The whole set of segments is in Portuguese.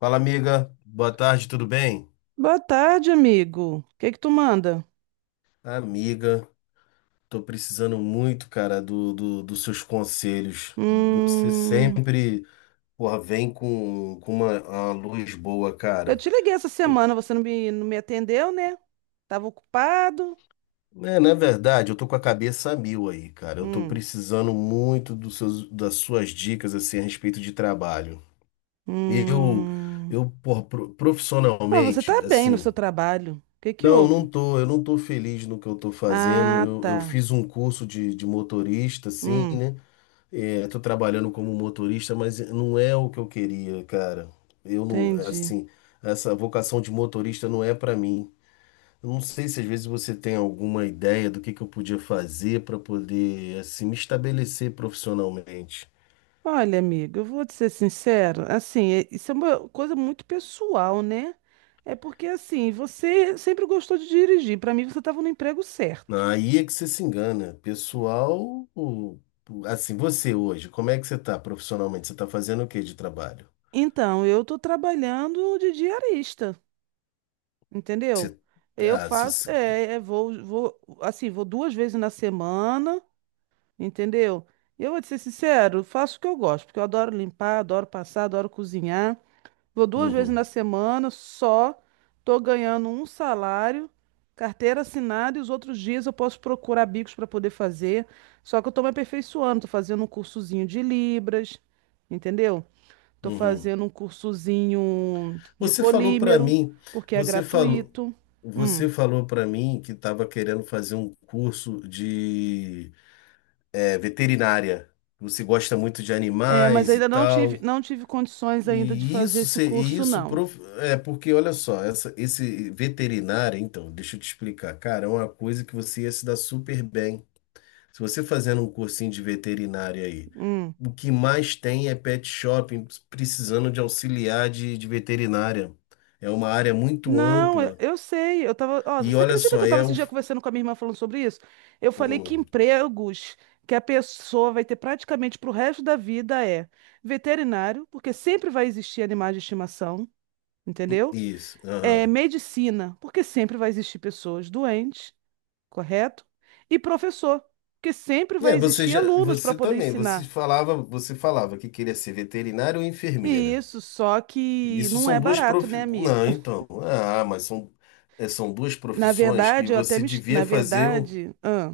Fala, amiga. Boa tarde, tudo bem? Boa tarde, amigo. O que que tu manda? Amiga, tô precisando muito, cara, dos seus conselhos. Você Hum, sempre, porra, vem com uma luz boa, eu cara. te liguei essa semana, você não me atendeu, né? Tava ocupado. É, na verdade, eu tô com a cabeça a mil aí, cara. Eu tô Hum, precisando muito dos seus, das suas dicas, assim, a respeito de trabalho. Eu, hum. eu, porra, Mas você profissionalmente, tá bem no assim, seu trabalho. O que que não, não houve? tô, eu não tô feliz no que eu tô fazendo. Ah, Eu tá. fiz um curso de motorista, assim, Hum, né? É, tô trabalhando como motorista, mas não é o que eu queria, cara. Eu não, entendi. assim, essa vocação de motorista não é pra mim. Eu não sei se às vezes você tem alguma ideia do que eu podia fazer pra poder, assim, me estabelecer profissionalmente. Olha, amigo, eu vou te ser sincero. Assim, isso é uma coisa muito pessoal, né? É porque, assim, você sempre gostou de dirigir. Para mim, você estava no emprego certo. Aí é que você se engana. Pessoal, assim, você hoje, como é que você tá profissionalmente? Você tá fazendo o que de trabalho? Então, eu tô trabalhando de diarista. Entendeu? Você, Eu ah, você, faço, se- assim, vou duas vezes na semana, entendeu? E eu vou te ser sincero, faço o que eu gosto, porque eu adoro limpar, adoro passar, adoro cozinhar. Vou duas vezes uhum, na semana, só tô ganhando um salário, carteira assinada, e os outros dias eu posso procurar bicos para poder fazer. Só que eu tô me aperfeiçoando, tô fazendo um cursozinho de Libras, entendeu? Tô uhum. fazendo um cursozinho de Você falou para polímero, mim, porque é você falou, gratuito. Hum. você falou para mim que estava querendo fazer um curso de veterinária. Você gosta muito de É, mas animais e ainda não tive, tal. não tive condições ainda de E fazer isso, esse se- e curso, isso não. prof- é porque, olha só, esse veterinário, então, deixa eu te explicar, cara, é uma coisa que você ia se dar super bem. Se você fazendo um cursinho de veterinária aí, Hum. o que mais tem é pet shopping precisando de auxiliar de veterinária. É uma área muito Não, eu ampla. eu sei. Eu tava, ó, E você olha acredita que só, eu estava é esse o. dia conversando com a minha irmã falando sobre isso? Eu falei que hum, empregos que a pessoa vai ter praticamente para o resto da vida é veterinário, porque sempre vai existir animais de estimação, entendeu? isso. É Aham. medicina, porque sempre vai existir pessoas doentes. Correto? E professor, porque sempre É, vai você existir já, alunos para você poder também, você ensinar. falava, você falava que queria ser veterinário ou E enfermeira. isso, só que não é barato, né, amigo? Não, então. Ah, mas são duas Na profissões que verdade, eu até você me... devia Na fazer. Verdade, ah,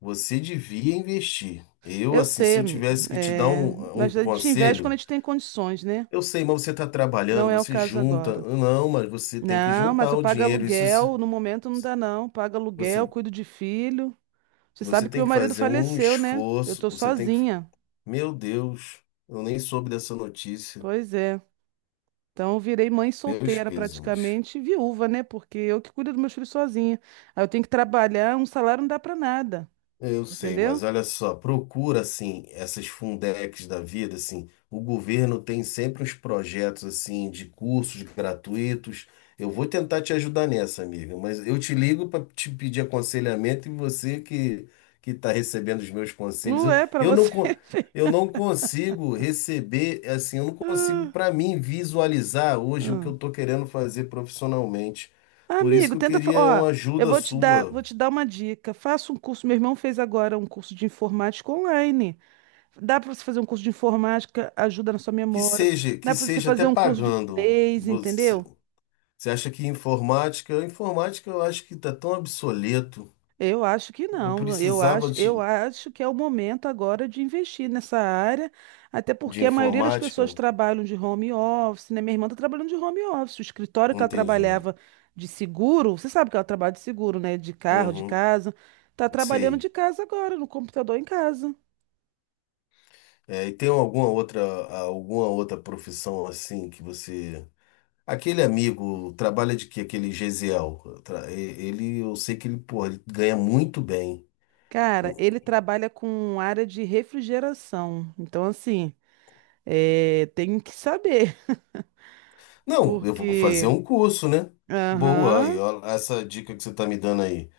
Você devia investir. Eu, eu assim, sei, se eu amigo. tivesse que te dar É... um Mas a gente investe quando a conselho, gente tem condições, né? eu sei, mas você está Não trabalhando, é o você caso junta. agora. Não, mas você tem que Não, mas juntar eu o pago dinheiro. Aluguel, no momento não dá não. Pago aluguel, você, cuido de filho. Você sabe você que tem meu que marido fazer um faleceu, né? Eu esforço. tô Você tem que. sozinha. Meu Deus, eu nem soube dessa notícia. Pois é. Então, eu virei mãe Meus solteira pêsames. praticamente, e viúva, né? Porque eu que cuido dos meus filhos sozinha. Aí eu tenho que trabalhar, um salário não dá pra nada, Eu sei, mas entendeu? olha só, procura assim essas Fundecs da vida, assim, o governo tem sempre uns projetos assim de cursos gratuitos. Eu vou tentar te ajudar nessa, amiga, mas eu te ligo para te pedir aconselhamento e você que está recebendo os meus conselhos, eu, Ué, pra eu não você. co- ver. eu não consigo receber, assim, eu não consigo Ah, para mim visualizar hoje o que ah. eu estou querendo fazer profissionalmente. Por isso Amigo, que eu tenta, queria ó, uma eu ajuda vou te dar, sua. vou te dar uma dica. Faça um curso, meu irmão fez agora um curso de informática online. Dá pra você fazer um curso de informática, ajuda na sua Que memória. seja, Dá que pra você seja fazer até um curso de pagando. inglês, Você, entendeu? você acha que informática? Informática eu acho que está tão obsoleto. Eu acho que Eu não. Eu precisava acho, de, eu acho que é o momento agora de investir nessa área, até de porque a maioria das pessoas informática. trabalham de home office, né? Minha irmã está trabalhando de home office. O escritório que ela Entendi. trabalhava de seguro, você sabe que ela trabalha de seguro, né? De carro, de Uhum, casa. Tá trabalhando sei. de casa agora, no computador em casa. É, e tem alguma outra profissão assim que você. Aquele amigo trabalha de quê? Aquele Gesiel. Ele, eu sei que ele, porra, ele ganha muito bem. Cara, ele trabalha com área de refrigeração. Então, assim, tem que saber, Não, eu vou fazer porque. um curso, né? Boa, aí, Aham. ó, essa dica que você está me dando aí.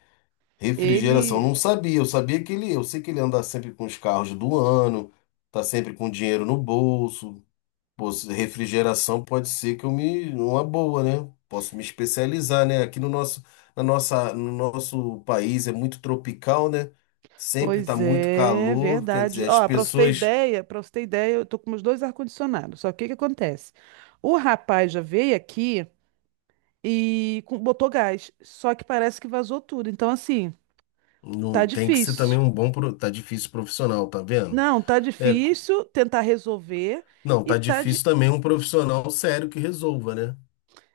Refrigeração, Ele. não sabia. Eu sei que ele anda sempre com os carros do ano, tá sempre com dinheiro no bolso. Pô, refrigeração pode ser que eu me, uma boa, né? Posso me especializar, né? Aqui no nosso país é muito tropical, né? Sempre tá Pois muito é, calor, quer verdade. dizer, as Ó, para você ter pessoas ideia, para você ter ideia, eu tô com meus dois ar-condicionados. Só que o que acontece? O rapaz já veio aqui e botou gás, só que parece que vazou tudo. Então, assim, tá não tem que ser também difícil. um bom, tá difícil profissional, tá vendo? Não, tá É, difícil tentar resolver não, e tá tá de... difícil também um profissional sério que resolva, né?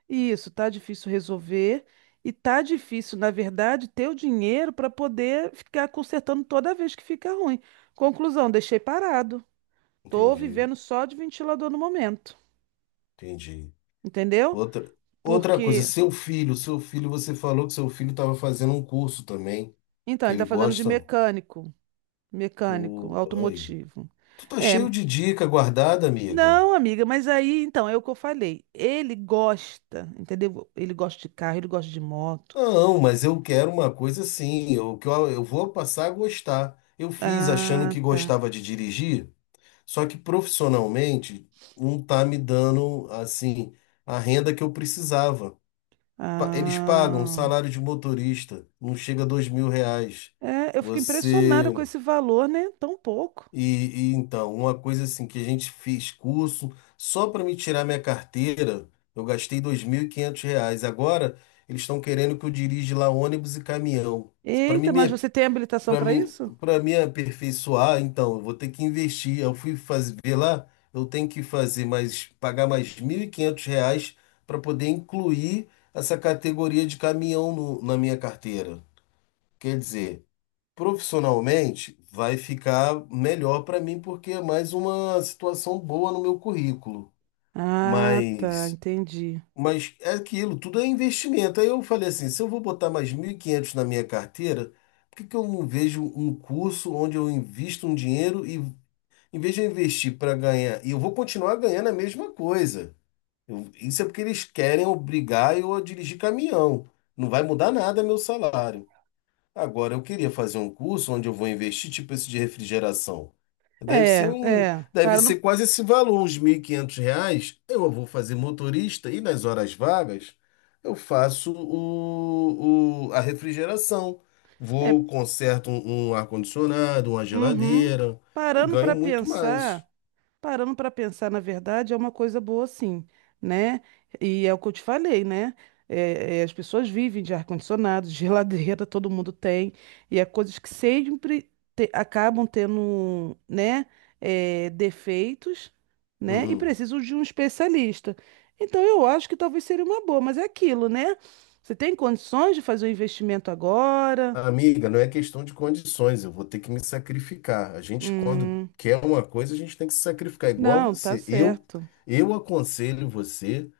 Isso, tá difícil resolver e tá difícil, na verdade, ter o dinheiro para poder ficar consertando toda vez que fica ruim. Conclusão, deixei parado. Tô Entendi, vivendo só de ventilador no momento. entendi. Entendeu? Outra, outra coisa, Porque, seu filho, você falou que seu filho estava fazendo um curso também, então, que ele ele está fazendo de gosta. mecânico, mecânico, Pô, aí. automotivo. Tu tá É, cheio de dica guardada, amiga. não, amiga, mas aí, então, é o que eu falei. Ele gosta, entendeu? Ele gosta de carro, ele gosta de moto. Não, mas eu quero uma coisa assim, que eu vou passar a gostar. Eu fiz achando Ah, que tá. gostava de dirigir, só que profissionalmente não tá me dando assim a renda que eu precisava. Eles pagam Ah. salário de motorista, não chega a R$ 2.000. É, eu fico impressionada com Você esse valor, né? Tão pouco. então, uma coisa assim que a gente fez curso, só para me tirar minha carteira, eu gastei R$ 2.500. Agora eles estão querendo que eu dirija lá ônibus e caminhão. Para Eita, mim, mas você tem habilitação para para mim, isso? para me aperfeiçoar, então, eu vou ter que investir. Eu fui fazer ver lá, eu tenho que fazer mais, pagar mais R$ 1.500 para poder incluir essa categoria de caminhão na minha carteira. Quer dizer, profissionalmente, vai ficar melhor para mim porque é mais uma situação boa no meu currículo. Ah, tá, Mas, entendi. mas, é aquilo, tudo é investimento. Aí eu falei assim, se eu vou botar mais 1.500 na minha carteira, por que que eu não vejo um curso onde eu invisto um dinheiro e em vez de eu investir para ganhar, e eu vou continuar ganhando a mesma coisa. Isso é porque eles querem obrigar eu a dirigir caminhão. Não vai mudar nada meu salário. Agora, eu queria fazer um curso onde eu vou investir, tipo esse de refrigeração. Deve ser É, um, é, deve parando, ser quase esse valor, uns R$ 1.500. Eu vou fazer motorista e nas horas vagas eu faço a refrigeração. é, Vou, conserto um ar-condicionado, uma uhum. geladeira e Parando ganho para muito mais. pensar, Parando para pensar, na verdade, é uma coisa boa, sim, né? E é o que eu te falei, né? As pessoas vivem de ar-condicionado, de geladeira, todo mundo tem, e é coisas que sempre acabam tendo, né, defeitos, né? E Uhum. precisam de um especialista. Então, eu acho que talvez seria uma boa, mas é aquilo, né? Você tem condições de fazer o investimento agora? Amiga, não é questão de condições, eu vou ter que me sacrificar. A gente, quando Hum, quer uma coisa, a gente tem que se sacrificar, igual não, tá você. Eu, certo. eu aconselho você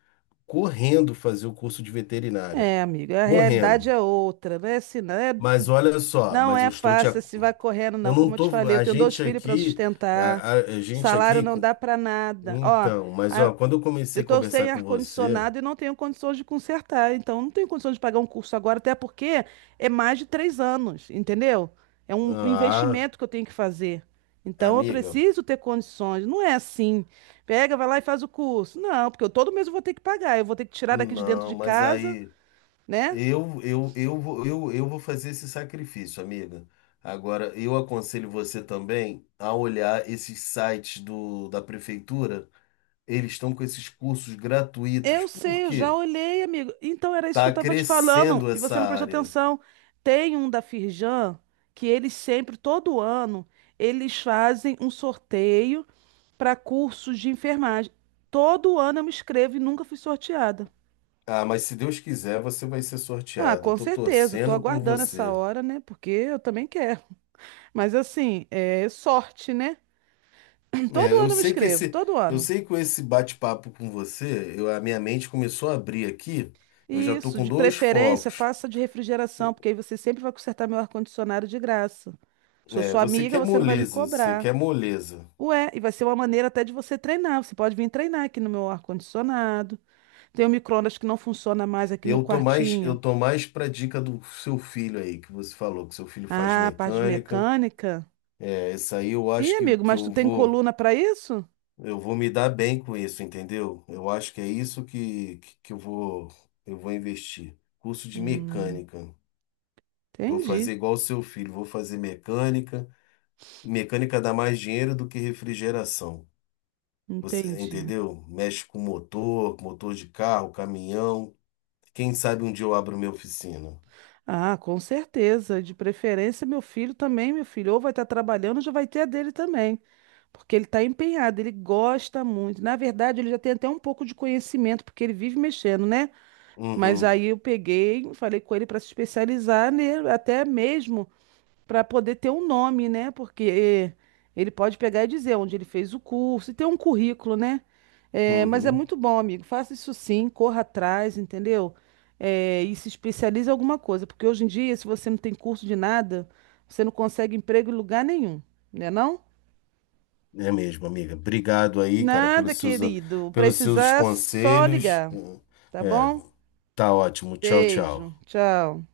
correndo fazer o curso de veterinária. É, amiga, a realidade Correndo. é outra, né? Se não é. Mas olha só. Não Mas eu é estou te. fácil Ac- se vai correndo, Eu não. não Como eu te tô. falei, eu A tenho dois gente filhos para aqui. sustentar, A, a gente salário aqui. não dá para nada. Ó, Então, mas ó, a- quando eu eu comecei a estou sem conversar com você. ar-condicionado e não tenho condições de consertar, então não tenho condições de pagar um curso agora, até porque é mais de 3 anos, entendeu? É um Ah, investimento que eu tenho que fazer. Então eu amiga, preciso ter condições. Não é assim. Pega, vai lá e faz o curso. Não, porque eu todo mês eu vou ter que pagar. Eu vou ter que tirar daqui de dentro de não, mas casa, aí. né? Eu vou fazer esse sacrifício, amiga. Agora, eu aconselho você também a olhar esses sites da prefeitura. Eles estão com esses cursos gratuitos. Eu Por sei, eu já quê? olhei, amigo. Então era isso que eu Tá estava te falando crescendo e essa você não prestou área. atenção. Tem um da Firjan que eles sempre, todo ano, eles fazem um sorteio para cursos de enfermagem. Todo ano eu me inscrevo e nunca fui sorteada. Ah, mas se Deus quiser, você vai ser Ah, sorteada. Eu com tô certeza. Tô torcendo por aguardando essa você. hora, né? Porque eu também quero. Mas assim, é sorte, né? É, Todo eu ano eu me sei que inscrevo, esse, todo eu ano. sei que com esse bate-papo com você, a minha mente começou a abrir aqui. Eu já tô Isso, com de dois preferência, focos. faça de refrigeração, porque aí você sempre vai consertar meu ar-condicionado de graça. Sou É, sua você amiga, quer você não vai me moleza, você cobrar. quer moleza. Ué, e vai ser uma maneira até de você treinar. Você pode vir treinar aqui no meu ar-condicionado. Tem o micro-ondas que não funciona mais aqui no Eu tô mais, eu quartinho. tô mais pra dica do seu filho aí, que você falou, que seu filho faz Ah, parte de mecânica. mecânica. É, isso aí eu Ih, acho que, amigo, que mas tu eu tem vou, coluna para isso? eu vou me dar bem com isso, entendeu? Eu acho que é isso que eu vou investir. Curso de Hum, mecânica. Vou entendi, fazer igual o seu filho, vou fazer mecânica. Mecânica dá mais dinheiro do que refrigeração. Você entendi. entendeu? Mexe com motor, motor de carro, caminhão. Quem sabe um dia eu abro minha oficina. Ah, com certeza. De preferência, meu filho também, meu filho. Ou vai estar trabalhando, já vai ter a dele também. Porque ele está empenhado, ele gosta muito. Na verdade, ele já tem até um pouco de conhecimento, porque ele vive mexendo, né? Mas Uhum, aí eu peguei, falei com ele para se especializar, né? Até mesmo para poder ter um nome, né? Porque é, ele pode pegar e dizer onde ele fez o curso, e ter um currículo, né? É, mas é uhum. muito bom, amigo. Faça isso sim, corra atrás, entendeu? É, e se especialize em alguma coisa, porque hoje em dia, se você não tem curso de nada, você não consegue emprego em lugar nenhum, né não? É mesmo, amiga. Obrigado aí, cara, Nada, pelos seus, querido. pelos seus Precisar, só conselhos. ligar, tá É, bom? tá ótimo. Tchau, Beijo, tchau. tchau.